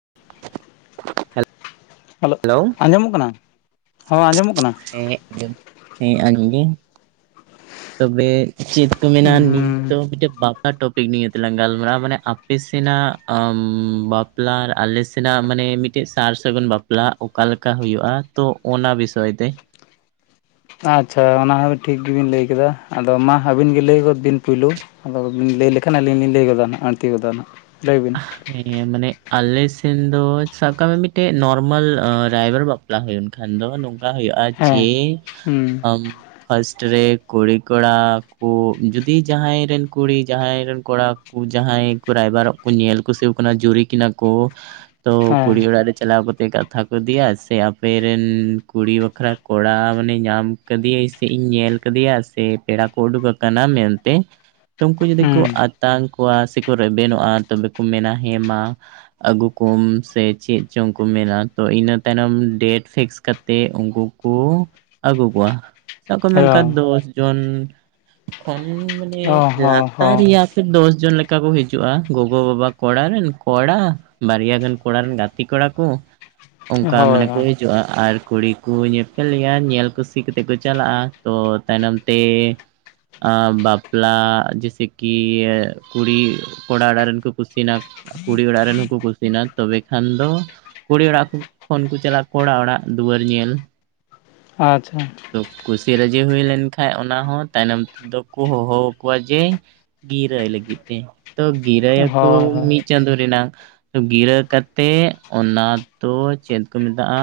[unintelligible] Hello ᱟᱸᱡᱚᱢᱚᱜ ᱠᱟᱱᱟ ᱦᱮ ᱟᱸᱡᱚᱢᱚᱜ ᱠᱟᱱᱟ ᱦᱮᱸ ᱦᱮᱸ ᱟᱡᱚᱢ ᱵᱤᱱ ᱛᱚᱵᱮ ᱪᱮᱫ ᱠᱚ ᱢᱮᱱᱟ ᱦᱩᱸ ᱱᱤᱛ ᱫᱚ ᱢᱤᱫᱴᱮᱱ ᱴᱚᱯᱤᱠ ᱱᱤᱭᱟᱹ ᱛᱮᱞᱟᱝ ᱜᱟᱞᱢᱟᱨᱟᱜ ᱟ ᱢᱟᱱᱮ ᱟᱯᱮ ᱥᱮᱱᱟᱜ ᱵᱟᱯᱞᱟ ᱟᱨ ᱟᱞᱮ ᱥᱮᱱᱟᱜ ᱢᱟᱱᱮ ᱢᱤᱫ ᱢᱤᱫᱴᱮᱱ ᱥᱟᱨ ᱥᱟᱹᱜᱩᱱ ᱵᱟᱯᱞᱟ ᱚᱠᱟ ᱞᱮᱠᱟ ᱦᱩᱭᱩᱜ-ᱟ ᱛᱚ ᱚᱱᱟ ᱵᱤᱥᱚᱭ ᱛᱮ ᱟᱪᱪᱷᱟ ᱚᱱᱟ ᱦᱚᱸ ᱴᱷᱤᱠ ᱜᱮᱵᱤᱱ ᱞᱟᱹᱭ ᱠᱮᱫᱟ ᱟᱫᱚ ᱢᱟ ᱟᱹᱵᱤᱱ ᱜᱮ ᱞᱟᱹᱭ ᱜᱚᱫ ᱫᱤᱱ ᱯᱩᱭᱞᱩ ᱟᱫᱚ ᱵᱤᱱ ᱞᱟᱹᱭ ᱞᱮᱠᱷᱟᱱ ᱟᱹᱞᱤᱧ ᱞᱤᱧ ᱞᱟᱹᱭ ᱜᱚᱫᱟ ᱦᱟᱸᱜ ᱟᱹᱬᱛᱤ ᱜᱚᱫᱟ ᱦᱟᱸᱜ ᱞᱟᱹᱭ ᱵᱤᱱ ᱦᱮᱸ ᱢᱟᱱᱮ ᱟᱞᱮ ᱥᱮᱱ ᱫᱚ ᱥᱟᱵ ᱠᱟᱜ ᱢᱮ ᱢᱤᱫᱴᱮᱡ ᱱᱚᱨᱢᱟᱞ ᱨᱟᱭᱵᱟᱨ ᱵᱟᱯᱞᱟ ᱵᱟᱯᱞᱟ ᱦᱩᱭ ᱞᱮᱱ ᱠᱷᱟᱱ ᱫᱚ ᱱᱚᱝᱠᱟ ᱦᱩᱭᱩᱜᱼᱟ ᱡᱮ ᱦᱮᱸ ᱦᱩᱸ ᱟᱢ ᱯᱷᱟᱥᱴ ᱨᱮ ᱠᱩᱲᱤ ᱠᱚᱲᱟ ᱠᱚ ᱡᱩᱫᱤ ᱡᱟᱦᱟᱸᱭ ᱨᱮᱱ ᱠᱩᱲᱤ ᱡᱟᱦᱟᱸᱭ ᱨᱮᱱ ᱠᱚᱲᱟ ᱡᱟᱦᱟᱸᱭ ᱠᱚ ᱨᱟᱭᱵᱟᱨᱚᱜ ᱠᱚ ᱧᱮᱞ ᱠᱩᱥᱤ ᱠᱟᱱᱟ ᱡᱩᱨᱤ ᱠᱤᱱᱟ ᱠᱚ ᱛᱚ ᱦᱮᱸ ᱠᱩᱲᱤ ᱚᱲᱟᱜ ᱨᱮ ᱪᱟᱞᱟᱣ ᱠᱟᱛᱮᱜ ᱠᱟᱛᱷᱟ ᱠᱚ ᱤᱫᱤᱭᱟ ᱥᱮ ᱟᱯᱮ ᱨᱮᱱ ᱠᱩᱲᱤ ᱵᱟᱠᱷᱨᱟ ᱠᱚᱲᱟ ᱢᱟᱱᱮ ᱧᱟᱢ ᱠᱟᱫᱮᱭᱟᱭ ᱥᱮ ᱤᱧ ᱧᱮᱞ ᱠᱟᱫᱮᱭᱟ ᱥᱮ ᱯᱮᱲᱟ ᱠᱚ ᱩᱰᱩᱠ ᱟᱠᱟᱱᱟ ᱢᱮᱱᱛᱮ ᱛᱚ ᱩᱱᱠᱩ ᱡᱩᱫᱤ ᱠᱚ ᱦᱩᱸ ᱟᱛᱟᱝ ᱠᱚᱣᱟ ᱥᱮᱠᱚ ᱨᱮᱵᱮᱱᱚᱜᱼᱟ ᱛᱚᱵᱮ ᱠᱚ ᱢᱮᱱᱟ ᱦᱮᱸ ᱢᱟ ᱟᱹᱜᱩ ᱠᱚᱢ ᱥᱮ ᱪᱮᱫ ᱪᱚᱝ ᱠᱚ ᱢᱮᱱᱟ ᱛᱚ ᱤᱱᱟᱹ ᱛᱟᱭᱱᱚᱢ ᱰᱮᱴ ᱯᱷᱤᱠᱥ ᱠᱟᱛᱮᱫ ᱩᱱᱠᱩ ᱠᱚ ᱟᱹᱜᱩ ᱠᱚᱣᱟ ᱥᱟᱵ ᱠᱚ ᱢᱮ ᱦᱮᱸ ᱠᱷᱟᱱ ᱫᱚᱥ ᱡᱚᱱ ᱠᱷᱚᱱ ᱮ ᱚ ᱦᱚᱸ ᱞᱟᱛᱟᱨ ᱦᱚᱸ ᱨᱮᱭᱟᱜ ᱯᱷᱤᱨ ᱫᱚᱥ ᱡᱚᱱ ᱞᱮᱠᱟ ᱠᱚ ᱦᱤᱡᱩᱜᱼᱟ ᱜᱚᱜᱚ ᱵᱟᱵᱟ ᱠᱚᱲᱟ ᱨᱮᱱ ᱠᱚᱲᱟ ᱵᱟᱨᱭᱟ ᱜᱟᱱ ᱠᱚᱲᱟ ᱨᱮᱱ ᱜᱟᱛᱮ ᱠᱚᱲᱟ ᱠᱚ ᱚᱱᱠᱟ ᱦᱳᱭ ᱢᱟᱱᱮ ᱦᱳᱭ ᱦᱤᱡᱩᱜᱼᱟ ᱟᱨ ᱠᱩᱲᱤ ᱠᱚ ᱧᱮᱯᱮᱞᱮᱭᱟ ᱧᱮᱞ ᱠᱩᱥᱤ ᱠᱟᱛᱮ ᱠᱚ ᱪᱟᱞᱟᱜ-ᱟ ᱛᱚ ᱛᱟᱭᱱᱚᱢ ᱛᱮ ᱟ ᱵᱟᱯᱞᱟ ᱡᱮᱥᱮ ᱠᱤ ᱠᱩᱲᱤ ᱠᱚᱲᱟ ᱚᱲᱟᱜ ᱨᱮᱱ ᱠᱚ ᱠᱩᱥᱤᱭᱱᱟ ᱠᱩᱲᱤ ᱚᱲᱟᱜ ᱨᱮᱱ ᱦᱚᱸᱠᱚ ᱠᱩᱥᱤᱭᱱᱟ ᱛᱚᱵᱮ ᱠᱷᱟᱱ ᱫᱚ ᱠᱩᱲᱤ ᱚᱲᱟᱜ ᱠᱷᱚᱱ ᱠᱚ ᱪᱟᱞᱟᱜ-ᱟ ᱠᱚᱲᱟ ᱚᱲᱟᱜ ᱫᱩᱣᱟᱹᱨ ᱧᱮᱞ ᱟᱪᱪᱷᱟ ᱛᱚ ᱠᱩᱥᱤ ᱨᱟᱹᱡᱤ ᱦᱩᱭ ᱞᱮᱱᱠᱷᱟᱡ ᱚᱱᱟ ᱦᱚᱸ ᱛᱟᱭᱱᱚᱢ ᱛᱮᱫᱚ ᱠᱚ ᱦᱚᱦᱚ ᱟᱠᱚᱣᱟ ᱡᱮ ᱜᱤᱨᱟᱹᱭ ᱞᱟᱹᱜᱤᱫ ᱛᱮ ᱛᱚ ᱜᱤᱨᱟᱹᱭ ᱭᱟ ᱠᱚ ᱦᱳᱭ ᱦᱳᱭ ᱢᱤᱫ ᱪᱟᱸᱫᱳ ᱨᱮᱱᱟᱜ ᱜᱤᱨᱟᱹ ᱠᱟᱛᱮᱜ ᱚᱱᱟ ᱫᱚ ᱪᱮᱫ ᱠᱚ ᱢᱮᱛᱟᱜ-ᱟ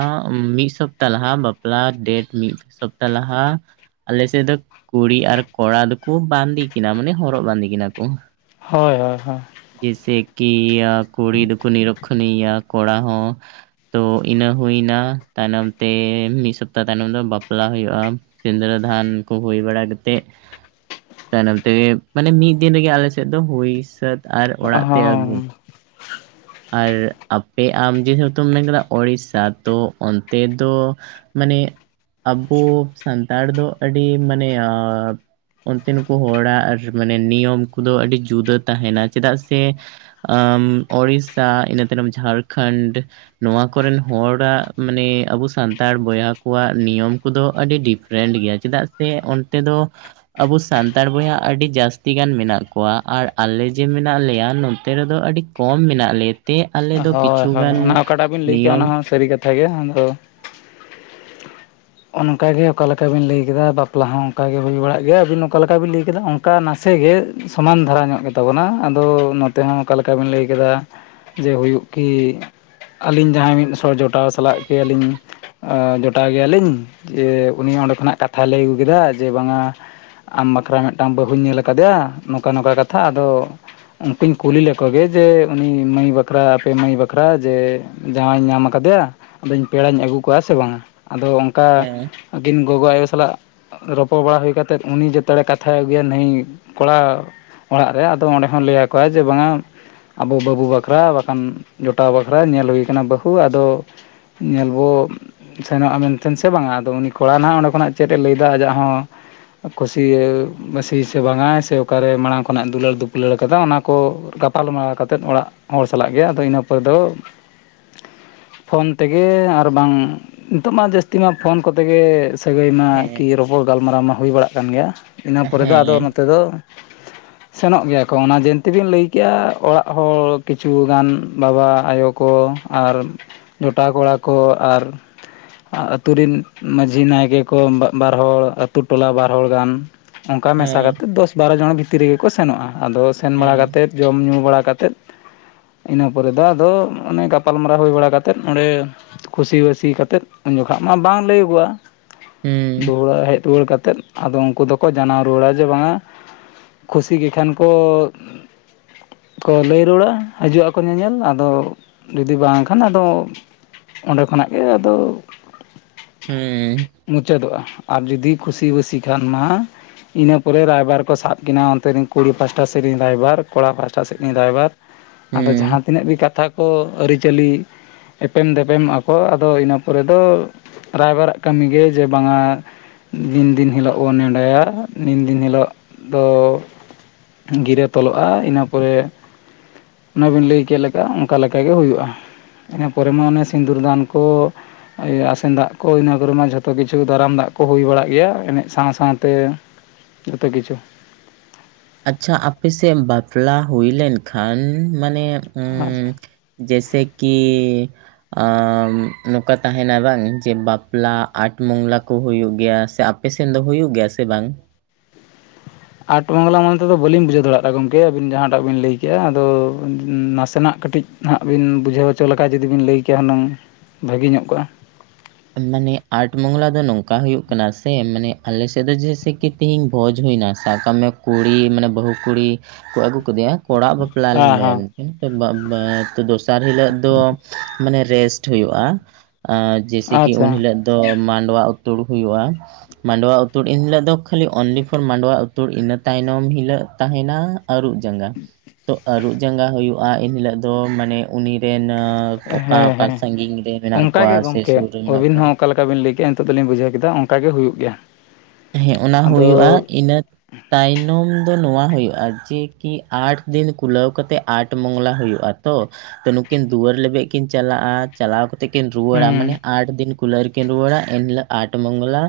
ᱢᱤᱫ ᱥᱚᱯ ᱛᱟ ᱞᱟᱦᱟ ᱵᱟᱯᱞᱟ ᱰᱮᱴ ᱢᱤᱫ ᱥᱚᱯᱛᱟ ᱞᱟᱦᱟ ᱟᱞᱮ ᱥᱮᱫ ᱫᱚ ᱠᱩᱲᱤ ᱟᱨ ᱠᱚᱲᱟ ᱫᱚᱠᱚ ᱵᱟᱸᱫᱮ ᱠᱤᱱᱟ ᱢᱟᱱᱮ ᱦᱚᱨᱚᱜ ᱵᱟᱸᱫᱮ ᱠᱤᱱᱟ ᱠᱚ ᱚ ᱦᱚ ᱡᱮᱥᱮ ᱠᱤ ᱠᱚᱲᱤ ᱫᱚᱠᱩ ᱱᱤᱨᱚᱠᱠᱷᱩᱱᱤ ᱟ ᱠᱚᱲᱟ ᱦᱚᱸ ᱛᱚ ᱤᱱᱟᱹ ᱦᱩᱭ ᱮᱱᱟ ᱛᱟᱭᱱᱚᱢ ᱛᱮ ᱢᱤᱫ ᱥᱚᱯᱛᱟ ᱛᱟᱭᱱᱚᱢ ᱫᱚ ᱵᱟᱯᱞᱟ ᱦᱳᱭᱳᱜ-ᱟ ᱥᱤᱸᱫᱽᱨᱟᱹᱫᱟᱱ ᱠᱚ ᱦᱩᱭ ᱵᱟᱲᱟ ᱠᱟᱛᱮᱫ ᱛᱟᱭᱱᱚᱢ ᱛᱮᱜᱮ ᱢᱟᱱᱮ ᱢᱤᱫ ᱫᱤᱱ ᱨᱮᱜᱮ ᱟᱞᱮ ᱥᱮᱫ ᱫᱚ ᱦᱩᱭ ᱥᱟᱹᱛ ᱟᱨ ᱚᱲᱟᱜ ᱛᱮ ᱦᱚᱸ ᱟᱹᱜᱩ ᱟᱨ ᱟᱯᱮ ᱟᱢ ᱡᱮᱦᱮᱛᱩᱢ ᱢᱮᱱ ᱠᱮᱫᱟ ᱳᱲᱤᱥᱟ ᱛᱚ ᱚᱱᱛᱮ ᱫᱚ ᱢᱟᱱᱮ ᱟᱵᱚ ᱥᱟᱱᱛᱟᱲ ᱫᱚ ᱟᱹᱰᱤ ᱢᱟᱱᱮ ᱚᱱᱛᱮᱱ ᱠᱚ ᱦᱚᱲᱟᱜ ᱢᱟᱱᱮ ᱱᱤᱭᱚᱢ ᱠᱚᱫᱚ ᱟᱹᱰᱤ ᱡᱩᱫᱟᱹ ᱛᱟᱦᱮᱱᱟ ᱪᱮᱫᱟᱜ ᱥᱮ ᱟ ᱳᱲᱤᱥᱟ ᱤᱱᱟᱹ ᱛᱟᱭᱱᱚᱢ ᱡᱷᱟᱲᱠᱷᱚᱸᱰ ᱱᱚᱣᱟ ᱠᱚᱨᱮᱱ ᱦᱚᱲᱟᱜ ᱢᱟᱱᱮ ᱟᱵᱚ ᱥᱟᱱᱛᱟᱲ ᱵᱚᱭᱦᱟ ᱠᱚᱣᱟᱜ ᱱᱤᱭᱚᱢ ᱠᱚᱫᱚ ᱟᱹᱰᱤ ᱰᱤᱯᱷ ᱨᱮᱱᱰ ᱜᱮᱭᱟ ᱪᱮᱫᱟᱜ ᱥᱮ ᱚᱱᱛᱮ ᱫᱚ ᱟᱵᱚ ᱥᱟᱱᱛᱟᱲ ᱵᱚᱭᱦᱟ ᱟᱹᱰᱤ ᱡᱟᱹᱥᱛᱤ ᱜᱟᱱ ᱢᱮᱱᱟᱜ ᱠᱚᱣᱟ ᱟᱨ ᱟᱞᱮ ᱡᱮ ᱢᱮᱱᱟᱜ ᱞᱮᱭᱟ ᱱᱚᱛᱮ ᱨᱮᱫᱚ ᱟᱹᱰᱤ ᱠᱚᱢ ᱢᱮᱱᱟᱜ ᱞᱮᱭᱟ ᱦᱚᱭ ᱦᱚᱭ ᱚᱱᱟ ᱚᱠᱟᱴᱟᱜ ᱵᱤᱱ ᱞᱟᱹᱭ ᱠᱮᱫ-ᱟ ᱱᱤᱭᱚᱢ ᱚᱱᱟ ᱦᱚᱸ ᱥᱟᱹᱨᱤ ᱠᱟᱛᱷᱟ ᱜᱮ ᱟᱫᱚ ᱚᱱᱠᱟ ᱜᱮ ᱚᱠᱟ ᱞᱮᱠᱟᱠᱟ ᱵᱤᱱ ᱞᱟᱹᱭ ᱠᱮᱫᱟ ᱵᱟᱯᱞᱟ ᱦᱚᱸ ᱚᱱᱠᱟ ᱜᱮ ᱦᱩᱭ ᱵᱟᱲᱟᱜ ᱜᱮᱭᱟ ᱟᱹᱵᱤᱱ ᱚᱠᱟ ᱞᱮᱠᱟ ᱵᱤᱱ ᱞᱟᱹᱭ ᱠᱮᱫᱟ ᱚᱱᱠᱟ ᱚᱱᱠᱟ ᱱᱟᱥᱮᱜ ᱜᱮ ᱥᱚᱢᱟᱱ ᱫᱷᱟᱨᱟ ᱧᱚᱜ ᱜᱮᱛᱟ ᱵᱚᱱᱟ ᱟᱫᱚ ᱱᱚᱛᱮ ᱦᱚᱸ ᱚᱠᱟᱠᱟᱵᱤᱱ ᱞᱟᱹᱭ ᱠᱮᱫᱟ ᱡᱮ ᱦᱩᱭᱩᱜ ᱠᱤ ᱟᱹᱞᱤᱧ ᱡᱟᱦᱟᱸᱭ ᱢᱤᱫ ᱥᱚ ᱡᱚᱴᱟᱣ ᱡᱚᱴᱟᱣ ᱥᱟᱞᱟᱜ ᱠᱤ ᱟᱞᱤᱧ ᱡᱚᱴᱟᱣ ᱜᱮᱭᱟᱞᱤᱧ ᱡᱮ ᱩᱱᱤ ᱚᱸᱰᱮ ᱠᱷᱚᱱᱟᱜ ᱠᱟᱛᱷᱟᱭ ᱞᱟᱹᱭ ᱟᱹᱜᱩ ᱠᱮᱫᱟ ᱡᱮ ᱵᱟᱝᱟ ᱟᱢ ᱵᱟᱠᱷᱨᱟ ᱢᱤᱫᱴᱟᱱ ᱵᱟᱹᱦᱩᱧ ᱧᱮᱞ ᱟᱠᱟᱫᱮᱭᱟ ᱱᱚᱝᱠᱟ ᱱᱚᱝᱠᱟ ᱠᱟᱛᱷᱟ ᱟᱫᱚ ᱩᱱᱠᱩᱧ ᱠᱩᱞᱤ ᱞᱮᱠᱚᱜᱮ ᱡᱮ ᱩᱱᱤ ᱢᱟᱹᱭ ᱵᱟᱠᱷᱨᱟ ᱟᱯᱮ ᱢᱟᱹᱭ ᱵᱟᱠᱷᱨᱟ ᱡᱮ ᱡᱟᱶᱟᱭᱤᱧ ᱧᱟᱢ ᱟᱠᱟᱫᱮᱭᱟ ᱟᱫᱚᱧ ᱯᱮᱲᱟᱧ ᱟᱹᱜᱩ ᱠᱚᱣᱟ ᱥᱮ ᱵᱟᱝᱟ ᱟᱫᱚ ᱚᱱᱠᱟ ᱦᱮᱸ ᱟᱹᱠᱤᱱ ᱜᱚᱜᱚ ᱟᱭᱳ ᱥᱟᱞᱟᱜ ᱨᱚᱯᱚᱲ ᱵᱟᱲᱟ ᱦᱩᱭ ᱠᱟᱛᱮᱫ ᱩᱱᱤ ᱡᱚᱛᱚ ᱡᱟᱹᱛᱲᱮ ᱠᱟᱛᱷᱟᱭ ᱟᱹᱜᱩᱭᱟ ᱱᱟᱹᱭ ᱠᱚᱲᱟ ᱚᱲᱟᱜ ᱨᱮ ᱟᱫᱚ ᱚᱸᱰᱮ ᱦᱚᱸ ᱞᱟᱹᱭ ᱟᱠᱚᱣᱟ ᱡᱮ ᱵᱟᱝᱟ ᱟᱵᱚ ᱵᱟᱹᱵᱩ ᱵᱟᱠᱷᱨᱟ ᱵᱟᱠᱷᱟᱱ ᱡᱚᱴᱟᱣ ᱵᱟᱠᱷᱨᱟ ᱧᱮᱞ ᱦᱩᱭ ᱠᱟᱱᱟ ᱵᱟᱹᱦᱩ ᱟᱫᱚ ᱧᱮᱞᱵᱚ ᱥᱮᱱᱚᱜᱼᱟ ᱢᱮᱱ ᱛᱮᱫ ᱥᱮ ᱵᱟᱝᱟ ᱟᱫᱚ ᱩᱱᱤ ᱠᱚᱲᱟ ᱱᱟᱦᱟᱜ ᱚᱸᱰᱮ ᱠᱷᱚᱱᱟᱜ ᱪᱮᱫ ᱮ ᱞᱟᱹᱭ ᱮᱫᱟ ᱟᱡᱟᱜ ᱦᱚᱸ ᱠᱩᱥᱤ ᱵᱟᱹᱥᱤ ᱥᱮ ᱵᱟᱝᱟ ᱥᱮ ᱚᱠᱟᱨᱮ ᱢᱟᱲᱟᱝ ᱠᱷᱚᱱᱟᱜ ᱫᱩᱞᱟᱹᱲ ᱫᱩᱯᱩᱞᱟᱹᱲ ᱟᱠᱟᱫᱟ ᱚᱱᱟ ᱠᱚ ᱜᱟᱯᱟᱞ ᱢᱟᱨᱟᱣ ᱠᱟᱛᱮᱫ ᱚᱲᱟᱜ ᱦᱚᱲ ᱥᱟᱞᱟᱜ ᱜᱮ ᱟᱫᱚ ᱤᱱᱟᱹ ᱯᱚᱨᱮ ᱫᱚ [unintelligible] ᱯᱷᱳᱱ ᱛᱮᱜᱮ ᱟᱨ ᱵᱟᱝ ᱱᱤᱛᱚᱜ ᱢᱟ ᱡᱟᱹᱥᱛᱤ ᱡᱟᱹᱛᱤ ᱢᱟ ᱯᱷᱳᱱ ᱠᱚᱛᱮ ᱜᱮ ᱥᱟᱹᱜᱟᱹᱭ ᱢᱟ ᱟᱨᱠᱤ ᱦᱮᱸ ᱨᱚᱯᱚᱲ ᱜᱟᱞᱢᱟᱨᱟᱣ ᱢᱟ ᱦᱩᱭ ᱵᱟᱲᱟᱜ ᱠᱟᱱ ᱜᱮᱭᱟ ᱤᱱᱟᱹ ᱯᱚᱨᱮ ᱫᱚ ᱟᱫᱚ ᱦᱮᱸ ᱱᱚᱛᱮ ᱫᱚ [unintelligible] ᱥᱮᱱᱚᱜ ᱜᱮᱭᱟ ᱠᱚ ᱚᱱᱟ ᱡᱤᱱᱛᱤᱵᱤᱱ ᱞᱟᱹᱭ ᱠᱮᱜᱼᱟ ᱚᱲᱟᱜ ᱦᱚᱲ ᱠᱤᱪᱷᱩ ᱜᱟᱱ ᱵᱟᱵᱟ ᱟᱭᱳ ᱠᱚ ᱟᱨ ᱡᱚᱴᱟᱣ ᱠᱚᱲᱟ ᱠᱚ ᱟᱨ ᱟᱹᱛᱩ ᱨᱮᱱ ᱢᱟᱺᱡᱷᱤ ᱱᱟᱭᱠᱮ ᱠᱚ ᱵᱟᱨ ᱦᱚᱲ ᱟᱹᱛᱩ ᱴᱚᱞᱟ ᱵᱟᱨ ᱦᱚᱲ ᱜᱟᱱ ᱚᱱᱠᱟ ᱢᱮᱥᱟ ᱦᱮᱸ ᱠᱟᱛᱮᱫ ᱫᱚᱥ ᱵᱟᱨᱚ ᱡᱚᱱ ᱵᱷᱤᱛᱤᱨ ᱨᱮᱜᱮᱠᱚ ᱥᱮᱱᱚᱜᱼᱟ ᱟᱫᱚ ᱥᱮᱱ ᱵᱟᱲᱟ ᱦᱮᱸ ᱠᱟᱛᱮᱫ ᱡᱚᱢ ᱧᱩ ᱵᱟᱲᱟ ᱠᱟᱛᱮᱫ ᱤᱱᱟᱹ ᱯᱚᱨᱮ ᱫᱚ ᱟᱫᱚ ᱚᱱᱮ ᱜᱟᱯᱟᱞ ᱢᱟᱨᱟᱣ ᱦᱳᱭ ᱵᱟᱲᱟ ᱠᱟᱛᱮᱫ ᱚᱸᱲᱮ ᱠᱩᱥᱤᱵᱟᱹᱥᱤ ᱠᱟᱛᱮᱫ ᱩᱱ ᱡᱚᱠᱷᱚᱜ ᱢᱟ ᱵᱟᱝ ᱞᱟᱹᱭᱜᱚᱜᱼᱟ ᱦᱩᱸ ᱟᱫᱚ ᱚᱲᱟᱜ ᱦᱮᱡ ᱨᱩᱣᱟᱹᱲ ᱠᱟᱛᱮᱫ ᱟᱫᱚ ᱩᱱᱠᱩ ᱫᱚᱠᱚ ᱡᱟᱱᱟᱣ ᱨᱩᱣᱟᱹᱲᱟ ᱡᱮ ᱵᱟᱝᱟ ᱠᱷᱩᱥᱤ ᱜᱮ ᱠᱷᱟᱱ ᱠᱚ ᱠᱚ ᱞᱟᱹᱭ ᱨᱩᱣᱟᱹᱲᱟ ᱦᱤᱡᱩᱜ ᱟᱠᱚ ᱧᱮᱧᱮᱞ ᱟᱫᱚ ᱡᱩᱫᱤ ᱵᱟᱝ ᱠᱷᱟᱱ ᱟᱫᱚ ᱚᱸᱰᱮ ᱠᱷᱚᱱᱟᱜ ᱜᱮ ᱟᱫᱚ ᱦᱩᱸ ᱢᱩᱪᱟᱹᱫᱚᱜᱼᱟ ᱟᱨ ᱡᱩᱫᱤ ᱠᱷᱩᱥᱤ ᱵᱟᱹᱥᱤ ᱠᱷᱟᱱ ᱢᱟ ᱤᱱᱟᱹ ᱯᱚᱨᱮ ᱨᱟᱭᱵᱟᱨ ᱠᱚ ᱥᱟᱵ ᱠᱤᱱᱟᱹ ᱚᱱᱛᱮᱨᱮᱱ ᱠᱩᱲᱤ ᱯᱟᱥᱴᱟ ᱥᱮ ᱨᱮᱱ ᱨᱟᱭᱵᱟᱨ ᱠᱚᱲᱟ ᱯᱟᱥ ᱯᱟᱥᱴᱟ ᱥᱮᱫ ᱨᱮᱱ ᱨᱟᱭᱵᱟᱨ ᱟᱫᱚ ᱦᱩᱸ ᱡᱟᱦᱟᱸ ᱛᱤᱱᱟᱹᱜ ᱜᱮ ᱠᱟᱛᱷᱟ ᱠᱚ ᱟᱹᱨᱤ ᱪᱟᱹᱞᱤ ᱮᱯᱮᱢᱼ ᱫᱮᱯᱮᱢᱚᱜ ᱟᱠᱚ ᱟᱫᱚ ᱤᱱᱟᱹ ᱯᱚᱨᱮ ᱫᱚ ᱨᱟᱭᱵᱟᱨᱼᱟᱜ ᱠᱟᱹᱢᱤᱜᱮ ᱡᱮ ᱵᱟᱝᱟ ᱫᱤᱱ ᱫᱤᱱ ᱦᱤᱞᱳᱜ ᱵᱚ ᱱᱮᱰᱟᱭᱼᱟ ᱱᱤᱱ ᱫᱤᱱ ᱦᱤᱞᱳᱜ ᱫᱚ ᱜᱤᱨᱟᱹ ᱛᱚᱞᱚᱜᱼᱟ ᱤᱱᱟᱹ ᱯᱚᱨᱮ ᱚᱱᱟᱵᱤᱱ ᱞᱟᱹᱭ ᱠᱮᱜ ᱞᱮᱠᱟ ᱚᱱᱠᱟ ᱞᱮᱠᱟᱮᱜ ᱦᱩᱭᱩᱜᱼᱟ ᱤᱱᱟᱹ ᱯᱚᱨᱮ ᱢᱟ ᱚᱱᱮ ᱥᱤᱸᱫᱩᱨ ᱫᱟᱱ ᱠᱚ ᱤᱭᱟᱹ ᱟᱥᱮᱱ ᱫᱟᱜ ᱠᱚ ᱤᱱᱟᱹ ᱠᱚᱨᱮ ᱢᱟ ᱡᱷᱚᱛᱚ ᱠᱤᱪᱷᱩ ᱫᱟᱨᱟᱢ ᱫᱟᱜ ᱠᱚ ᱦᱩᱭ ᱵᱟᱲᱟᱜ ᱜᱮᱭᱟ ᱮᱱᱮᱡ ᱥᱟᱶ ᱥᱟᱶᱛᱮ ᱡᱚᱛᱚ ᱠᱤᱪᱷᱩ ᱟᱪᱪᱷᱟ ᱟᱯᱮ ᱥᱮᱫ ᱵᱟᱯᱞᱟ ᱦᱩᱭ ᱞᱮᱱᱠᱷᱟᱱ ᱢᱟᱱᱮᱼᱼ ᱟᱪᱪᱷᱟ ᱡᱮᱥᱮ ᱠᱤᱼᱼ [unintelligible] ᱱᱚᱠᱟ ᱛᱟᱦᱮᱱᱟ ᱵᱟᱝ ᱡᱮ ᱵᱟᱯᱞᱟ ᱟᱴ ᱢᱚᱝᱞᱟ ᱠᱚ ᱦᱩᱭᱩᱜ ᱜᱮᱭᱟ ᱥᱮ ᱟᱯᱮᱥᱮᱱ ᱫᱚ ᱦᱩᱭᱩᱜ ᱜᱮᱭᱟ ᱥᱮ ᱵᱟᱝ ᱟᱨᱴ ᱵᱟᱝᱞᱟ ᱢᱚᱱᱮ ᱛᱮᱫᱚ ᱵᱟᱹᱞᱤᱧ ᱵᱩᱡᱷᱟᱹᱣ ᱫᱟᱲᱮᱭᱟᱜᱼᱟ ᱜᱚᱢᱠᱮ ᱟᱹᱵᱤᱱ ᱡᱟᱦᱟᱸᱴᱟᱜ ᱵᱤᱱ ᱞᱟᱹᱭ ᱠᱮᱜᱼᱟ ᱟᱫᱚ ᱱᱟᱥᱮᱱᱟᱜ ᱠᱟᱹᱴᱤᱡ ᱱᱟᱦᱟᱜ ᱵᱤᱱ ᱵᱩᱡᱷᱟᱹᱣ ᱦᱚᱪᱚ ᱞᱮᱠᱟ ᱡᱩᱫᱤᱵᱤᱱ ᱞᱟᱹᱭ ᱠᱮᱭᱟ ᱦᱩᱱᱟᱹᱝ ᱵᱷᱟᱹᱜᱤ ᱧᱚᱜ ᱠᱚᱜᱼᱟ ᱢᱟᱱᱮ ᱟᱴ ᱢᱚᱝᱞᱟ ᱫᱚ ᱱᱚᱝᱠᱟ ᱦᱩᱭᱩᱜ ᱠᱟᱱᱟ ᱥᱮ ᱢᱟᱱᱮ ᱟᱞᱮᱥᱮᱫ ᱫᱚ ᱡᱮᱥᱮᱠᱤ ᱛᱤᱦᱤᱧ ᱵᱷᱚᱡᱽ ᱦᱩᱭᱱᱟ ᱥᱟᱵ ᱠᱟᱜ ᱢᱮ ᱠᱩᱲᱤ ᱢᱟᱱᱮ ᱵᱟᱹᱦᱩ ᱠᱩᱲᱤ ᱠᱚ ᱟᱹᱜᱩ ᱠᱮᱫᱮᱭᱟ ᱠᱚᱲᱟᱜ ᱦᱮᱸ ᱵᱟᱯᱞᱟᱞᱤᱧ ᱦᱮᱸ ᱞᱟᱹᱭᱟᱵᱤᱱ ᱚᱱᱤ ᱛᱚ ᱵᱟᱵ ᱵᱟ ᱫᱚᱥᱟᱨ ᱦᱤᱞᱳᱜ ᱫᱚ ᱢᱟᱱᱮ ᱨᱮᱥᱴ ᱦᱩᱭᱩᱜᱼᱟ ᱟ ᱡᱮᱭᱥᱮ ᱠᱤ ᱟᱪᱪᱷᱟ ᱩᱱ ᱦᱤᱞᱳᱜ ᱫᱚ ᱢᱟᱰᱣᱟ ᱩᱛᱩᱲ ᱦᱩᱭᱩᱜᱼᱟ ᱢᱟᱰᱣᱟ ᱩᱛᱩᱲ ᱮᱱᱦᱤᱞᱳᱜ ᱫᱚ ᱠᱷᱟᱹᱞᱤ ᱚᱱᱞᱤ ᱯᱷᱚᱨ ᱢᱟᱰᱣᱟ ᱩᱛᱩᱲ ᱤᱱᱟᱹ ᱛᱟᱭᱱᱚᱢ ᱦᱤᱞᱳ ᱛᱟᱦᱮᱱᱟ ᱟᱹᱨᱩᱵ ᱡᱟᱸᱜᱟ ᱛᱚ ᱟᱹᱨᱩᱵ ᱡᱟᱸᱜᱟ ᱦᱩᱭᱩᱜᱼᱟ ᱮᱱᱦᱤᱞᱳᱜ ᱫᱚ ᱢᱟᱱᱮ ᱩᱱᱤᱨᱮᱱᱼᱼ ᱚᱠᱟ ᱦᱮᱸ ᱚᱠᱟ ᱦᱮᱸ ᱥᱟᱺᱜᱤᱧ ᱨᱮ ᱢᱮᱱᱟᱜ ᱠᱚᱣᱟ ᱚᱱᱠᱟᱜᱮ ᱥᱮ ᱜᱚᱢᱠᱮ ᱥᱩᱨ ᱨᱮ ᱢᱮᱱᱟᱜ ᱟᱹᱵᱤᱱ ᱠᱚᱣᱟ ᱦᱚᱸ ᱚᱠᱟᱞ ᱞᱮᱠᱟ ᱵᱤᱱ ᱞᱟᱹᱭᱠᱮᱜᱼᱟ ᱱᱤᱛᱚᱜ ᱫᱚᱞᱤᱧ ᱵᱩᱡᱷᱟᱹᱣ ᱠᱮᱫᱟ ᱚᱱᱠᱟ ᱜᱮ ᱦᱩᱭᱩᱜ ᱜᱮᱭᱟ ᱦᱮᱸ ᱚᱱᱟ ᱟᱫᱚ ᱦᱩᱭᱩᱜᱼᱟ ᱤᱱᱟᱹ ᱛᱟᱭᱱᱚᱢ ᱫᱚ ᱱᱚᱣᱟ ᱦᱩᱭᱩᱜᱼᱟ ᱡᱮ ᱠᱤ ᱟᱴ ᱫᱤᱱ ᱠᱩᱞᱟᱹᱣ ᱠᱟᱛᱮ ᱟᱴ ᱢᱚᱝᱞᱟ ᱦᱩᱭᱩᱜᱼᱟ ᱛᱚ ᱛᱚ ᱱᱩᱠᱤᱱ ᱫᱩᱣᱟᱹᱨ ᱞᱟᱹᱜᱤᱫᱵ ᱠᱤᱱ ᱪᱟᱞᱟᱜᱼᱟ ᱪᱟᱞᱟᱣ ᱠᱟᱛᱮᱫ ᱠᱤᱱ ᱨᱩᱣᱟᱹᱲᱟ ᱦᱩᱸ ᱢᱟᱱᱮ ᱟᱴ ᱫᱤᱱ ᱠᱩᱞᱟᱨ ᱠᱤᱱ ᱨᱩᱣᱟᱹᱲᱟ ᱮᱱ ᱦᱤᱞᱚᱜ ᱟᱴ ᱢᱚᱝᱞᱟ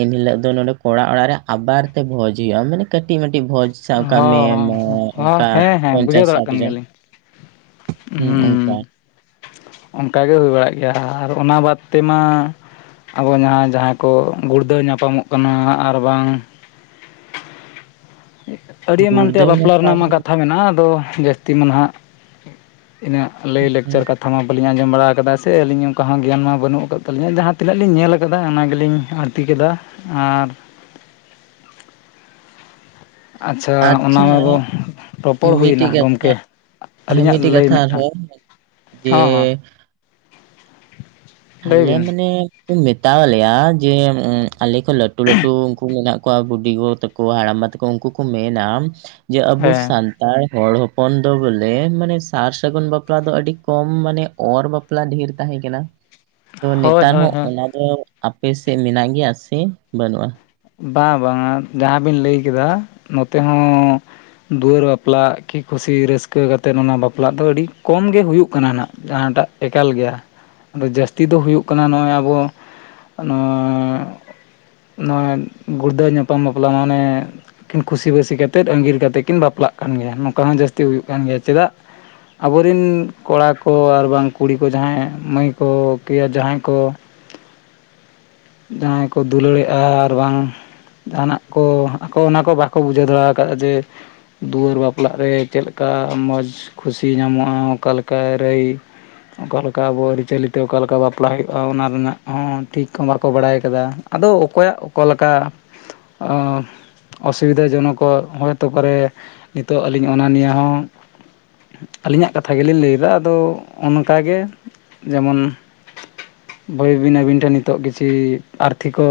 ᱮᱱ ᱦᱤᱞᱚᱜ ᱟᱫᱚ ᱱᱚᱰᱮ ᱠᱚᱲᱟ ᱚᱲᱟᱜ ᱨᱮ ᱟᱵᱟᱨ ᱛᱮ ᱵᱷᱚᱡᱽ ᱦᱩᱭᱩᱜᱼᱟ ᱢᱟᱱᱮ ᱠᱟᱹᱴᱤᱡ ᱢᱴᱤᱡ ᱵᱷᱚᱡᱽ ᱥᱟᱵᱠᱟᱜ ᱢᱮ ᱦᱚᱸ ᱦᱚᱸ ᱚᱱᱠᱟ ᱦᱮᱸ ᱦᱮᱸ ᱯᱚᱧᱪᱟᱥ ᱥᱟᱴ ᱡᱚᱱ ᱦᱮᱸ ᱦᱸ ᱚᱱᱠᱟ ᱚᱱᱠᱟᱟᱜᱮ ᱦᱩᱭ ᱵᱟᱲᱟᱜ ᱜᱮᱭᱟ ᱟᱨ ᱚᱱᱟ ᱵᱟᱫ ᱛᱮᱢᱟ ᱟᱵᱚ ᱡᱟᱦᱟᱸ ᱡᱟᱦᱟᱸᱭ ᱠᱚ ᱜᱩᱲᱫᱟᱹᱣ ᱧᱟᱯᱟᱢᱚᱜ ᱠᱟᱱᱟ ᱟᱨᱵᱟᱝ ᱟᱹᱰᱤ ᱮᱢᱟᱱ ᱜᱩᱲᱫᱟᱹᱣ ᱛᱮᱭᱟᱜ ᱵᱟᱯᱞᱟ ᱨᱮᱱᱟᱜ ᱧᱟᱯᱟᱢ ᱢᱟ ᱠᱟᱛᱷᱟ ᱢᱮᱱᱟᱜᱼᱟ ᱟᱫᱚ ᱡᱟᱹᱥᱛᱤ ᱢᱟ ᱱᱟᱦᱟᱜ ᱤᱱᱟᱹᱜ ᱞᱟᱹᱭ ᱞᱮᱠᱪᱟᱨ ᱠᱟᱛᱷᱟ ᱠᱟᱛᱷᱟ ᱢᱟ ᱵᱟᱹᱞᱤ ᱟᱸᱡᱚᱢ ᱵᱟᱲᱟ ᱟᱠᱟᱫᱟ ᱥᱮ ᱟᱹᱞᱤᱧ ᱚᱱᱠᱟ ᱦᱚᱸ ᱜᱮᱭᱟᱱ ᱢᱟ ᱵᱟᱹᱱᱩᱜ ᱟᱠᱟᱫ ᱛᱟᱹᱧ ᱡᱟᱦᱟᱸ ᱛᱱᱟᱹᱜ ᱞᱤᱧ ᱧᱮᱞ ᱟᱠᱟᱫᱟ ᱚᱱᱟ ᱜᱮᱞᱤᱧ ᱛᱤ ᱠᱮᱫᱟ ᱟᱨ ᱚᱱᱟ ᱟᱪᱪᱷᱟ ᱢᱟᱵᱚ ᱨᱚᱯᱚᱲ ᱦᱩᱭᱱᱟ ᱢᱤᱴᱤᱡ ᱜᱚᱢᱠᱮ [unintelligible] ᱦᱮᱸ ᱟᱹᱞᱤᱧᱟᱜ ᱢᱤᱫᱴᱮᱡ ᱞᱟᱹᱭ ᱠᱟᱛᱷᱦ ᱢᱤᱫᱴᱟᱝ ᱟᱨᱦᱚᱸ ᱡᱮᱼ ᱦᱚᱸ ᱦᱚᱸ ᱞᱟᱹᱭ ᱟᱞᱮ ᱵᱤᱱ ᱢᱟᱱᱮ ᱠᱚ ᱢᱮᱛᱟᱞᱮᱭᱟ ᱡᱮ ᱟᱞᱮ ᱠᱚ ᱞᱟᱴᱩ ᱞᱴᱩ ᱩᱱᱠᱩ ᱢᱮᱱᱟᱜ ᱠᱚ ᱵᱩᱰᱤ ᱜᱚ ᱛᱟᱠᱚ ᱦᱟᱲᱟᱢ ᱵᱟ ᱛᱟᱠᱚ ᱩᱱᱠᱩ ᱠᱚ ᱢᱮᱱᱟ ᱡᱮ ᱟᱵᱚ ᱦᱮᱸ ᱥᱟᱱ ᱼᱼ ᱛᱟᱨ ᱦᱚᱲ ᱦᱚᱯᱚᱱ ᱫᱚ ᱵᱚᱞᱮ ᱢᱟᱱᱮ ᱥᱟᱨ ᱥᱟᱹᱜᱩᱱ ᱵᱟᱯᱞᱟ ᱫᱚ ᱟᱹᱰᱤ ᱠᱚᱢ ᱢᱟᱱᱮ ᱚᱨ ᱵᱟᱯᱞᱟ ᱰᱷᱮᱨ ᱛᱟᱦᱮᱸ ᱠᱟᱱᱟ ᱛᱚ ᱦᱳᱭ ᱱᱮᱛᱟᱨ ᱦᱳᱭ ᱦᱚᱸ ᱦᱳᱭ ᱚᱱᱟ ᱫᱚ ᱟᱯᱮᱥᱮᱫ ᱢᱮᱱᱟᱜ ᱜᱮᱭᱟ ᱥᱮ ᱵᱟᱹᱱᱩᱜᱼᱟ? ᱵᱟᱝ ᱵᱟᱝ ᱟ ᱡᱟᱦᱟᱸᱵᱤᱱ ᱞᱟᱹᱭ ᱠᱮᱫᱟ ᱱᱚᱛᱮ ᱦᱚᱸ ᱫᱩᱣᱟᱹᱨ ᱵᱟᱯᱞᱟᱜ ᱠᱤ ᱠᱩᱥᱤ ᱨᱟᱹᱥᱠᱟᱹ ᱠᱟᱛᱮᱫ ᱚᱱᱟ ᱵᱟᱯᱞᱟᱜ ᱫᱚ ᱟᱹᱰᱤ ᱠᱚᱢ ᱜᱮ ᱦᱩᱭᱩᱜ ᱠᱟᱱᱟ ᱱᱟᱜ ᱡᱟᱦᱟᱸᱴᱟᱜ ᱮᱠᱟᱞ ᱜᱮᱭᱟ ᱟᱫᱚ ᱡᱟᱹᱥᱛᱤ ᱫᱚ ᱦᱩᱭᱩᱜ ᱠᱟᱱᱟ ᱱᱚᱜᱼᱚᱭ ᱟᱵᱚ ᱱᱚᱣᱟᱜ ᱱᱚᱜᱼᱚᱭ ᱜᱩᱲᱫᱟᱹ ᱧᱟᱯᱟᱢ ᱵᱟᱯᱞᱟ ᱢᱟᱱᱮ ᱟᱠᱤᱱ ᱠᱩᱥᱤᱵᱟᱹᱥᱤ ᱠᱟᱛᱮᱫ ᱟᱸᱜᱤᱨ ᱠᱟᱛᱮᱫ ᱠᱤᱱ ᱵᱟᱯᱞᱟᱜ ᱠᱟᱱ ᱜᱮᱭᱟ ᱱᱚᱝᱠᱟ ᱦᱚᱸ ᱡᱟᱹᱥᱛᱤ ᱦᱩᱭᱩᱜ ᱠᱟᱱ ᱜᱮᱭᱟ ᱪᱮᱫᱟᱜ ᱟᱵᱚᱨᱤᱱ ᱠᱚᱲᱟ ᱠᱚ ᱟᱨ ᱵᱟᱝ ᱠᱩᱲᱤ ᱠᱚ ᱡᱟᱦᱟᱸᱭ ᱢᱟᱹᱭ ᱠᱚ ᱠᱤᱭᱟ ᱡᱟᱦᱟᱸᱭ ᱠᱚ [inaudible] ᱡᱟᱦᱟᱸᱭ ᱠᱚ ᱫᱩᱞᱟᱹᱲᱮᱜᱼᱟ ᱟᱨ ᱵᱟᱝ ᱡᱟᱦᱟᱱᱟᱜ ᱠᱚ ᱟᱠᱚ ᱚᱱᱟ ᱠᱚ ᱵᱟᱠᱚ ᱵᱩᱡᱷᱟᱹᱣ ᱫᱟᱲ ᱟᱠᱟᱫᱟᱼᱟ ᱡᱮ ᱫᱩᱣᱟᱹᱨ ᱵᱟᱯᱞᱟᱜ ᱨᱮ ᱪᱮᱫ ᱞᱮᱠᱟ ᱢᱚᱡᱽ ᱠᱷᱩᱥᱤ ᱧᱟᱢᱚᱜᱼᱟ ᱚᱠᱟᱞᱮᱠᱟᱭ ᱨᱮᱹᱭ ᱚᱠᱟ ᱞᱮᱠᱟ ᱟᱵᱚ ᱟᱹᱨᱤᱪᱟᱹᱞᱤᱛᱮ ᱚᱠᱟ ᱞᱮᱠᱟ ᱵᱟᱯᱞᱟ ᱦᱩᱭᱩᱜᱼᱟ ᱚᱱᱟ ᱨᱮᱱᱟᱜ ᱦᱚᱸ ᱴᱷᱤᱠ ᱦᱚᱸ ᱵᱟᱠᱚ ᱵᱟᱲᱟᱭ ᱟᱠᱟᱫᱟ ᱟᱫᱚ ᱚᱠᱚᱭᱟᱜ ᱚᱠᱟᱞᱮᱠᱟ ᱚᱥᱩᱵᱤᱫᱷᱟ ᱡᱚᱱᱚᱠᱚᱜ ᱦᱚᱭᱛᱳ ᱯᱟᱨᱮ ᱱᱤᱛᱚᱜ ᱟᱹᱞᱤᱧ ᱚᱱᱟ ᱱᱤᱭᱮ ᱦᱚᱸ ᱟᱹᱞᱤᱧᱟᱜ ᱠᱟᱛᱷᱟ ᱜᱮᱞᱤᱧ ᱞᱟᱹᱭᱫᱟ ᱟᱫᱚ ᱚᱱᱠᱟᱜᱮ ᱡᱮᱢᱚᱱ ᱵᱳᱭᱵᱤᱱ ᱟᱹᱵᱤᱱ ᱴᱷᱮᱱ ᱱᱤᱛᱚᱜ ᱠᱤᱪᱷᱤᱩ ᱟᱨᱛᱷᱤᱠᱚ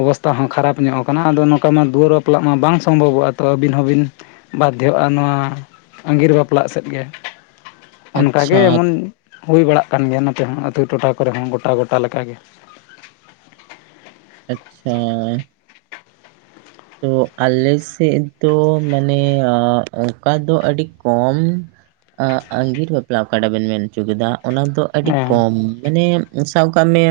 ᱚᱵᱚᱥᱛᱟ ᱦᱚᱸ ᱠᱷᱟᱨᱟᱯ ᱧᱚᱜ ᱠᱟᱱᱟ ᱟᱫᱚ ᱱᱚᱝᱠᱟ ᱢᱟ ᱫᱩᱣᱟᱹᱨ ᱵᱟᱯᱞᱟᱜ ᱢᱟ ᱵᱟᱝ ᱥᱚᱢᱵᱷᱚᱵᱚᱜᱼᱟ ᱛᱚ ᱟᱹᱵᱤᱱ ᱦᱚᱸᱵᱤᱱ ᱵᱟᱫᱽᱫᱷᱚᱜᱼᱟ ᱱᱚᱣᱟ ᱟᱸᱜᱤᱨ ᱵᱟᱯᱞᱟᱜ ᱥᱮᱫ ᱜᱮ ᱟᱪᱪᱷᱟ ᱚᱱᱠᱟᱜᱮ ᱮᱢᱚᱱ ᱦᱩᱭ ᱵᱟᱲᱟᱜ ᱠᱟᱱ ᱜᱮᱭᱟ ᱱᱚᱛᱮ ᱦᱚᱸ ᱟᱹᱛᱩ ᱴᱚᱴᱷᱟ ᱠᱚᱨᱮ ᱦᱚᱸ ᱜᱚᱴᱟ ᱜᱚᱴᱟ ᱞᱮᱠᱟᱜᱮ ᱟᱪᱪᱷᱟ ᱛᱚ ᱟᱞᱮ ᱥᱮᱫ ᱫᱚ ᱢᱟᱱᱮ ᱚᱱᱠᱟ ᱫᱚ ᱟᱹᱰᱤ ᱠᱚᱢ ᱟᱜᱤᱨ ᱵᱟᱯᱞᱟ ᱚᱠᱟᱴᱟ ᱵᱮᱱ ᱢᱮᱱ ᱦᱚᱪᱚ ᱠᱮᱫᱟ ᱚᱱᱟ ᱫᱚ ᱟᱹᱰᱤ ᱦᱮᱸ ᱠᱚᱢ ᱢᱟᱱᱮ ᱥᱟᱵ ᱠᱟᱜᱢᱮ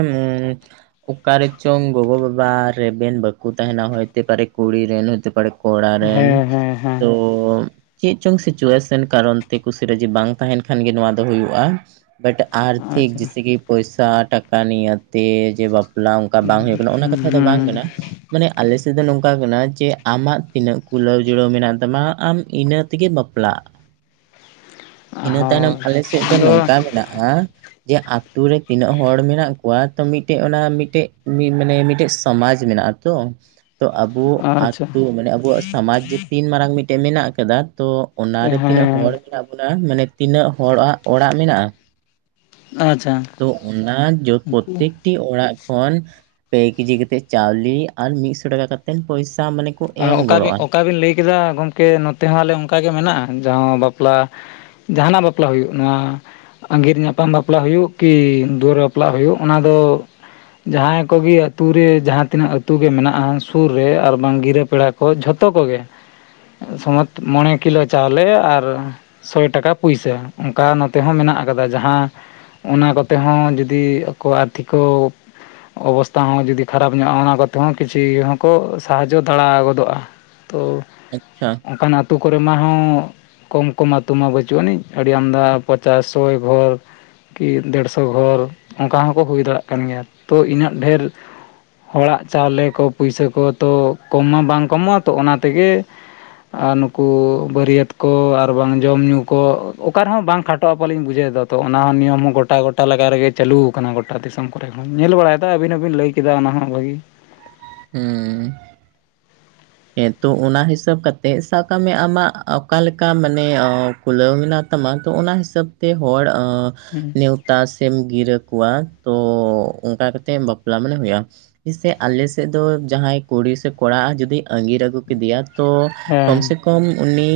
ᱚᱠᱟᱨᱮ ᱪᱚᱝ ᱜᱚᱜᱚ ᱵᱟᱵᱟ ᱨᱮᱵᱮᱱ ᱵᱟᱠᱚ ᱛᱟᱦᱮᱱᱟ ᱦᱚᱭᱛᱮ ᱯᱟᱨᱮ ᱠᱩᱲᱤ ᱨᱮᱱ ᱦᱚᱛᱮ ᱯᱟᱨᱮ ᱠᱚᱲᱟ ᱦᱮᱸ ᱨᱮᱱ ᱦᱮᱸ ᱦᱮᱸ ᱛᱚ ᱪᱮᱫ ᱪᱚᱝ ᱥᱤᱪᱩᱭᱮᱥᱚᱱ ᱠᱟᱨᱚᱱ ᱛᱮ ᱠᱩᱥᱤ ᱨᱟᱹᱡᱤ ᱵᱟᱝ ᱛᱟᱦᱮᱱ ᱠᱷᱟᱱ ᱜᱮ ᱱᱚᱣᱟ ᱫᱚ ᱦᱩᱭᱩᱜᱭᱼᱟ ᱵᱟᱴ ᱟᱨᱛᱷᱤᱠ ᱟᱪᱪᱷᱟ ᱡᱮᱥᱮ ᱠᱤ ᱯᱚᱭᱥᱟ ᱴᱟᱠᱟ ᱱᱤᱭᱟᱹ ᱛᱮ ᱡᱮ ᱵᱟᱯ ᱵᱟᱯᱞᱟ ᱚᱱᱠᱟ ᱵᱟᱝ ᱦᱩᱭᱩᱜ ᱠᱟᱱᱟ ᱚᱱᱟ ᱠᱟᱛᱷᱟ ᱫᱚ ᱵᱟᱝ ᱦᱩᱸ ᱠᱟᱱᱟ ᱢᱟᱱᱮ ᱟᱞᱮ ᱥᱮᱫ ᱫᱚ ᱱᱚᱝ ᱚᱱᱠᱟ ᱠᱟᱱᱟ ᱡᱮ ᱟᱢᱟᱜ ᱛᱤᱱᱟᱹᱜ ᱠᱩᱞᱟᱹᱣ ᱡᱩᱲᱟᱹᱣ ᱢᱮᱱᱟᱜ ᱛᱟᱢᱟ ᱟᱢ ᱤᱱᱟᱹ ᱛᱮᱜᱮ ᱵᱟᱯᱞᱟᱜ [unintelligible] ᱤᱱᱟᱹ ᱦᱳᱭ ᱛᱟᱭᱱᱚᱢ ᱟᱞᱮ ᱥᱮᱫ ᱫᱚ ᱟᱫᱚ ᱱᱚᱝᱠᱟ ᱢᱮᱱᱟᱜ-ᱟ ᱡᱮ ᱟᱛᱩᱨ ᱨᱮ ᱛᱤᱱᱟᱹᱜ ᱦᱚᱲ ᱢᱮᱱᱟᱜ ᱠᱚᱣᱟ ᱠᱚᱣᱟ ᱢᱤᱫᱴᱮᱡ ᱚᱱᱟ ᱢᱤᱫᱴᱮᱡ ᱢᱟᱱᱮ ᱢᱤᱫᱴᱮᱡ ᱥᱚᱢᱟᱡᱽ ᱢᱮᱱᱟᱜ ᱟ ᱛᱚ ᱛᱚ ᱟᱵᱚ ᱟᱪᱪᱷᱟ ᱟᱛᱩ ᱢᱟᱱᱮ ᱟᱵᱚᱣᱟᱜ ᱥᱚᱢᱟᱡᱽ ᱡᱮ ᱛᱤᱱ ᱢᱟᱨᱟᱝ ᱢᱤᱫᱴᱮᱱ ᱢᱮᱱᱟᱜ ᱟᱠᱟᱫᱟ ᱛᱚ ᱚᱱᱟ ᱨᱮ ᱛᱤᱱᱟᱹᱜ ᱦᱚᱲ ᱦᱮᱸ ᱢᱮᱱᱟᱜ ᱵᱚᱱᱟ ᱢᱟᱱᱮ ᱛᱤᱱᱟᱹᱜ ᱦᱚᱲᱟᱜ ᱚᱲᱟᱜ ᱢᱮᱱᱟᱜ-ᱟ ᱟᱪᱪᱷᱟ ᱛᱚ ᱚᱱᱟ ᱡᱚ ᱯᱨᱚᱛᱮᱠ ᱯᱚᱨᱛᱤ ᱚᱲᱟᱜ ᱠᱷᱚᱱ ᱯᱮ ᱠᱮᱡᱤ ᱠᱟᱛᱮᱜ ᱪᱟᱣᱞᱤᱮ ᱟᱨ ᱢᱤᱫᱥᱚ ᱴᱟᱠᱟ ᱠᱟᱛᱮ ᱛᱮᱱ ᱯᱚᱭᱥᱟ ᱢᱟᱱᱮ ᱠᱚ ᱮᱢ ᱚᱠᱟ ᱵᱤᱱ ᱜᱚᱲᱚᱜ-ᱟ ᱚᱠᱟ ᱵᱤᱱ ᱞᱟᱹᱭ ᱠᱮᱫᱟ ᱜᱚᱢᱠᱮ ᱱᱚᱛᱮ ᱦᱚᱸ ᱟᱞᱮ ᱚᱱᱠᱟᱜᱮ ᱢᱮᱱᱟᱜ-ᱟ ᱡᱟᱦᱟᱸ ᱵᱟᱯᱞᱟ ᱡᱟᱦᱟᱱᱟᱜ ᱵᱟᱯᱞᱟ ᱦᱩᱭᱩᱜ ᱱᱚᱣᱟ ᱟᱸᱜᱤᱨ ᱧᱟᱯᱟᱢ ᱵᱟᱯᱞᱟ ᱦᱩᱭᱩᱜ ᱠᱤ ᱫᱩᱣᱟᱹᱨ ᱵᱟᱯᱞᱟ ᱦᱩᱭᱩᱜ ᱚᱱᱟ ᱫᱚ ᱡᱟᱦᱟᱸᱭ ᱠᱚᱜᱮ ᱟᱛᱩ ᱨᱮ ᱡᱟᱦᱟᱸ ᱛᱤᱱᱟᱹᱜ ᱟᱹᱛᱩ ᱜᱮ ᱢᱮᱱᱟᱜ-ᱟ ᱥᱩᱨ ᱨᱮ ᱟᱨ ᱵᱟᱝ ᱜᱤᱨᱟᱹᱯ ᱯᱮᱲᱟ ᱠᱚ ᱡᱷᱚᱛᱚ ᱠᱚᱜᱮ ᱥᱚᱢᱚᱛ ᱢᱚᱬᱮ ᱠᱤᱞᱳ ᱪᱟᱣᱞᱮ ᱟᱨ ᱥᱚᱭ ᱴᱟᱠᱟ ᱯᱩᱭᱥᱟ ᱚᱱᱠᱟ ᱱᱚᱛᱮ ᱦᱚᱸ ᱢᱮᱱᱟᱜ ᱟᱠᱟᱫᱟ ᱡᱟᱦᱟᱸ ᱚᱱᱟ ᱠᱚᱛᱮ ᱦᱚᱸ ᱡᱩᱫᱤ ᱟᱠᱚ ᱟᱨᱛᱷᱤᱠᱚ ᱚᱵᱚᱥᱛᱟ ᱦᱚᱸ ᱡᱩᱫᱤ ᱠᱷᱟᱨᱟᱯ ᱧᱚᱜ-ᱟ ᱚᱱᱟ ᱠᱚᱛᱮ ᱦᱚᱸ ᱠᱤᱪᱷᱤ ᱦᱚᱸᱠᱚ ᱥᱟᱦᱟᱡᱚᱫ ᱫᱟᱬᱟᱣ ᱜᱚᱫᱚᱜ-ᱟ ᱛᱚ ᱟᱪᱪᱷᱟ ᱚᱱᱠᱟᱱ ᱟᱹᱛᱩ ᱠᱚᱨᱮ ᱢᱟᱦᱚ ᱠᱚᱢ ᱠᱚᱢ ᱟᱹᱛᱩ ᱢᱟ ᱵᱟᱹᱪᱩᱜ ᱟᱹᱱᱤᱡ ᱟᱹᱰᱤ ᱟᱢᱫᱟ ᱯᱚᱪᱟᱥ ᱥᱚᱭ ᱜᱷᱚᱨ ᱠᱤ ᱰᱮᱹᱲᱥᱚ ᱜᱷᱚᱨ ᱚᱱᱠᱟ ᱦᱚᱸ ᱠᱚ ᱦᱩᱭ ᱫᱟᱲᱮᱭᱟᱜ ᱠᱟᱱ ᱜᱮᱭᱟ ᱛᱚ ᱤᱱᱟᱹᱜ ᱰᱷᱮᱨ ᱦᱚᱲᱟᱜ ᱪᱟᱣᱞᱮ ᱠᱚ ᱯᱩᱭᱥᱟᱹ ᱠᱚ ᱛᱚ ᱠᱚᱢ ᱢᱟ ᱵᱟᱝ ᱠᱚᱢᱚᱜ-ᱟ ᱛᱚ ᱚᱱᱟ ᱛᱮᱜᱮ ᱟᱨ ᱱᱩᱠᱩ ᱵᱟᱹᱨᱭᱟᱹᱛ ᱠᱚ ᱟᱨ ᱵᱟᱝ ᱡᱚᱢ ᱧᱩ ᱠᱚ ᱚᱠᱟ ᱨᱮᱦᱚᱸ ᱵᱟᱝ ᱠᱷᱟᱴᱚᱜ-ᱟ ᱯᱟᱞᱤᱧ ᱵᱩᱡᱷᱟᱹᱣ ᱮᱫᱟ ᱛᱚ ᱚᱱᱟ ᱱᱤᱭᱚᱢ ᱦᱚᱸ ᱜᱚᱴᱟ ᱜᱚᱴᱟ ᱞᱟᱜᱟ ᱨᱮᱜᱮ ᱪᱟᱹᱞᱩᱠ ᱟᱠᱟᱱᱟ ᱜᱚᱴᱟ ᱫᱤᱥᱚᱢ ᱠᱚᱨᱮ ᱠᱷᱚᱱ ᱧᱮᱞ ᱵᱟᱲᱟᱭᱮᱫᱟ ᱟᱵᱤᱱ ᱦᱚᱸᱵᱤᱱ ᱞᱟᱹᱭ ᱠᱮᱫᱟ ᱚᱱᱟ ᱦᱚᱸ ᱵᱷᱟᱹᱜᱤ ᱦᱩᱸ ᱦᱮᱸ ᱛᱚ ᱚᱱᱟ ᱦᱤᱥᱟᱹᱵ ᱠᱟᱛᱮᱜ ᱥᱟᱵ ᱠᱟᱜ ᱢᱮ ᱟᱢᱟᱜ ᱚᱠᱟ ᱞᱮᱠᱟ ᱢᱟᱱᱮ ᱠᱷᱩᱞᱟᱹᱣ ᱢᱮᱱᱟᱜ ᱛᱟᱢᱟ ᱛᱚ ᱚᱱᱟ ᱦᱤᱥᱟᱹᱵ ᱛᱮ ᱦᱚᱲ ᱱᱮᱣ ᱛᱟ ᱥᱮ ᱜᱤᱨᱟᱹ ᱠᱚᱣᱟ ᱛᱚ ᱚᱱᱠᱟ ᱠᱟᱛᱮ ᱵᱟᱯᱞᱟ ᱢᱟᱱᱮ ᱦᱩᱭᱩᱜ-ᱟ ᱡᱮᱥᱮ ᱟᱞᱮᱥᱮᱫ ᱫᱚ ᱡᱟᱦᱟᱸᱭ ᱠᱩᱲᱤ ᱥᱮ ᱠᱚᱲᱟ ᱟᱜ ᱡᱩᱫᱤ ᱟᱸᱜᱤᱨ ᱟᱜᱩ ᱠᱤᱫᱤᱭᱟ ᱛᱚ ᱠᱚᱢ ᱦᱮᱸ ᱥᱮ ᱠᱚᱢ ᱩᱱᱤ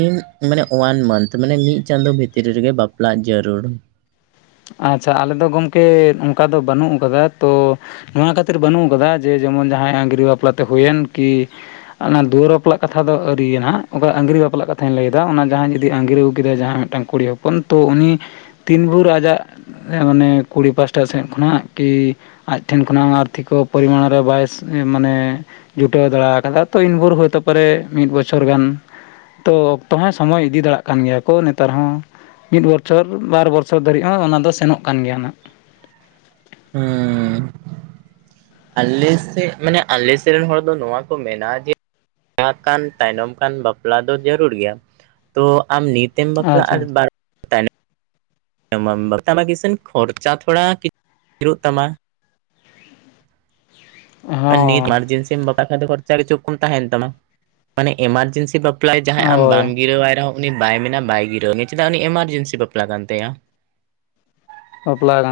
ᱢᱟᱱᱮ ᱳᱭᱟᱱ ᱢᱟᱱᱛᱷ ᱢᱟᱱᱮ ᱢᱤᱫ ᱪᱟᱸᱫᱳ ᱵᱷᱤᱛᱨᱤ ᱨᱮᱜᱮ ᱵᱟᱯᱞᱟᱜ ᱡᱟᱹᱨᱩᱲ ᱟᱪᱪᱷᱟ ᱟᱞᱮ ᱫᱚ ᱜᱚᱝᱠᱮ ᱚᱱᱠᱟ ᱫᱚ ᱵᱟᱹᱱᱩᱜ ᱟᱠᱟᱫᱟ ᱛᱚ ᱱᱚᱣᱟ ᱠᱷᱟᱹᱛᱤᱨ ᱵᱟᱹᱱᱩᱜ ᱟᱠᱟᱫᱟ ᱡᱮ ᱡᱮᱢᱚᱱ ᱡᱟᱦᱟᱸᱭ ᱟᱝᱜᱤᱨᱟᱹ ᱵᱟᱯᱞᱟ ᱛᱮ ᱦᱩᱭᱮᱱ ᱠᱤ ᱚᱱᱟ ᱫᱩᱣᱟᱹᱨ ᱵᱟᱯᱞᱟᱜ ᱠᱟᱛᱷᱟ ᱫᱚ ᱟᱹᱨᱤᱭᱟᱜᱟ ᱚᱠᱟ ᱟᱝᱜᱤᱨ ᱵᱟᱯᱞᱟᱜ ᱠᱟᱛᱷᱟᱧ ᱞᱟᱹᱭ ᱮᱫᱟ ᱚᱱᱟ ᱡᱟᱦᱟᱸᱭ ᱡᱩᱫᱤ ᱟᱝᱜᱤᱨ ᱟᱹᱜᱩ ᱠᱮᱫᱟ ᱡᱟᱦᱟᱸᱭ ᱢᱤᱫᱴᱟᱝ ᱠᱩᱲᱤ ᱦᱚᱯᱚᱱ ᱛᱚ ᱩᱱᱤ ᱛᱤᱱ ᱵᱷᱳᱨ ᱟᱡᱟᱜ ᱚᱱᱮ ᱠᱩᱲᱤ ᱯᱟᱥᱴᱟ ᱥᱮᱫ ᱠᱷᱚᱱᱟᱜ ᱠᱤ ᱟᱡ ᱴᱷᱮᱱ ᱠᱷᱚᱱᱟᱜ ᱟᱨᱛᱷᱤᱠᱚ ᱯᱚᱨᱤᱢᱟᱱ ᱨᱮ ᱵᱟᱭ ᱢᱟᱱᱮ ᱡᱩᱴᱟᱹᱣ ᱫᱟᱲᱮ ᱠᱟᱫᱟ ᱛᱚ ᱤᱱ ᱵᱷᱳᱨ ᱦᱚᱭᱛᱚ ᱯᱚᱨᱮ ᱢᱤᱫ ᱵᱚᱪᱷᱚᱨ ᱜᱟᱱ ᱛᱚ ᱚᱠᱛᱚ ᱦᱚᱸᱭ ᱥᱚᱢᱚᱭ ᱤᱫᱤ ᱫᱟᱲᱮᱭᱟᱜ ᱠᱟᱱ ᱜᱮᱭᱟ ᱠᱚ ᱱᱮᱛᱟᱨ ᱦᱚᱸ ᱢᱤᱫ ᱵᱚᱪᱷᱚᱨ ᱵᱟᱨ ᱵᱚᱪᱷᱚᱨ ᱫᱷᱟᱹᱨᱤᱡ ᱦᱚ ᱚᱱᱟ ᱫᱚ ᱥᱮᱱᱚᱜ ᱠᱟᱱ ᱜᱮᱭᱟ ᱱᱟᱦᱟᱜ ᱦᱮᱸ ᱟᱞᱮ ᱥᱮᱫ ᱢᱟᱱᱮ ᱟᱞᱮᱥᱮᱫ ᱨᱮᱱ ᱦᱚᱲ ᱫᱚ ᱱᱚᱣᱟ ᱠᱚ ᱢᱮᱱᱟ ᱡᱮ ᱠᱟᱱ ᱛᱟᱭᱱᱚᱢ ᱠᱟᱱ ᱵᱟᱯᱞᱟ ᱫᱚ ᱡᱟᱹᱨᱩᱲ ᱜᱮᱭᱟ ᱛᱚ ᱟᱢ ᱱᱤᱛᱮᱢ ᱵᱟᱯᱞᱟᱜ ᱟᱪᱪᱷᱟ ᱟᱨ ᱵᱟᱨ [unintelligible] ᱛᱟᱢᱟ ᱱᱤᱛ ᱦᱚᱸ ᱮᱢᱟᱨᱡᱮᱱᱥᱤᱢ ᱵᱟᱯᱟ ᱫᱚ ᱠᱷᱚᱨᱪᱟ ᱠᱤᱪᱩ ᱠᱚᱢ ᱛᱟᱦᱮᱱ ᱛᱟᱢᱟ ᱢᱟᱱᱮ ᱮᱢᱟᱨᱡᱮᱱᱥᱤ ᱵᱟᱯ ᱵᱟᱯᱞᱟᱭ ᱡᱟᱦᱟᱸᱭ ᱟᱢ ᱦᱳᱭ ᱵᱟᱢ ᱜᱤᱨᱟᱹᱣᱟᱭ ᱨᱮᱦᱚᱸ ᱩᱱᱤ ᱵᱟᱭ ᱢᱮᱱᱟ ᱵᱟᱭ ᱜᱤᱨᱟᱹᱣ ᱪᱮᱫᱟᱜ ᱩᱱᱤ ᱮᱢᱟᱨᱡᱮᱱᱥᱤ ᱵᱟᱯᱞᱟ ᱠᱟᱱ ᱛᱟᱭᱟ᱾ ᱵᱟᱯᱞᱟ ᱠᱟᱱᱟ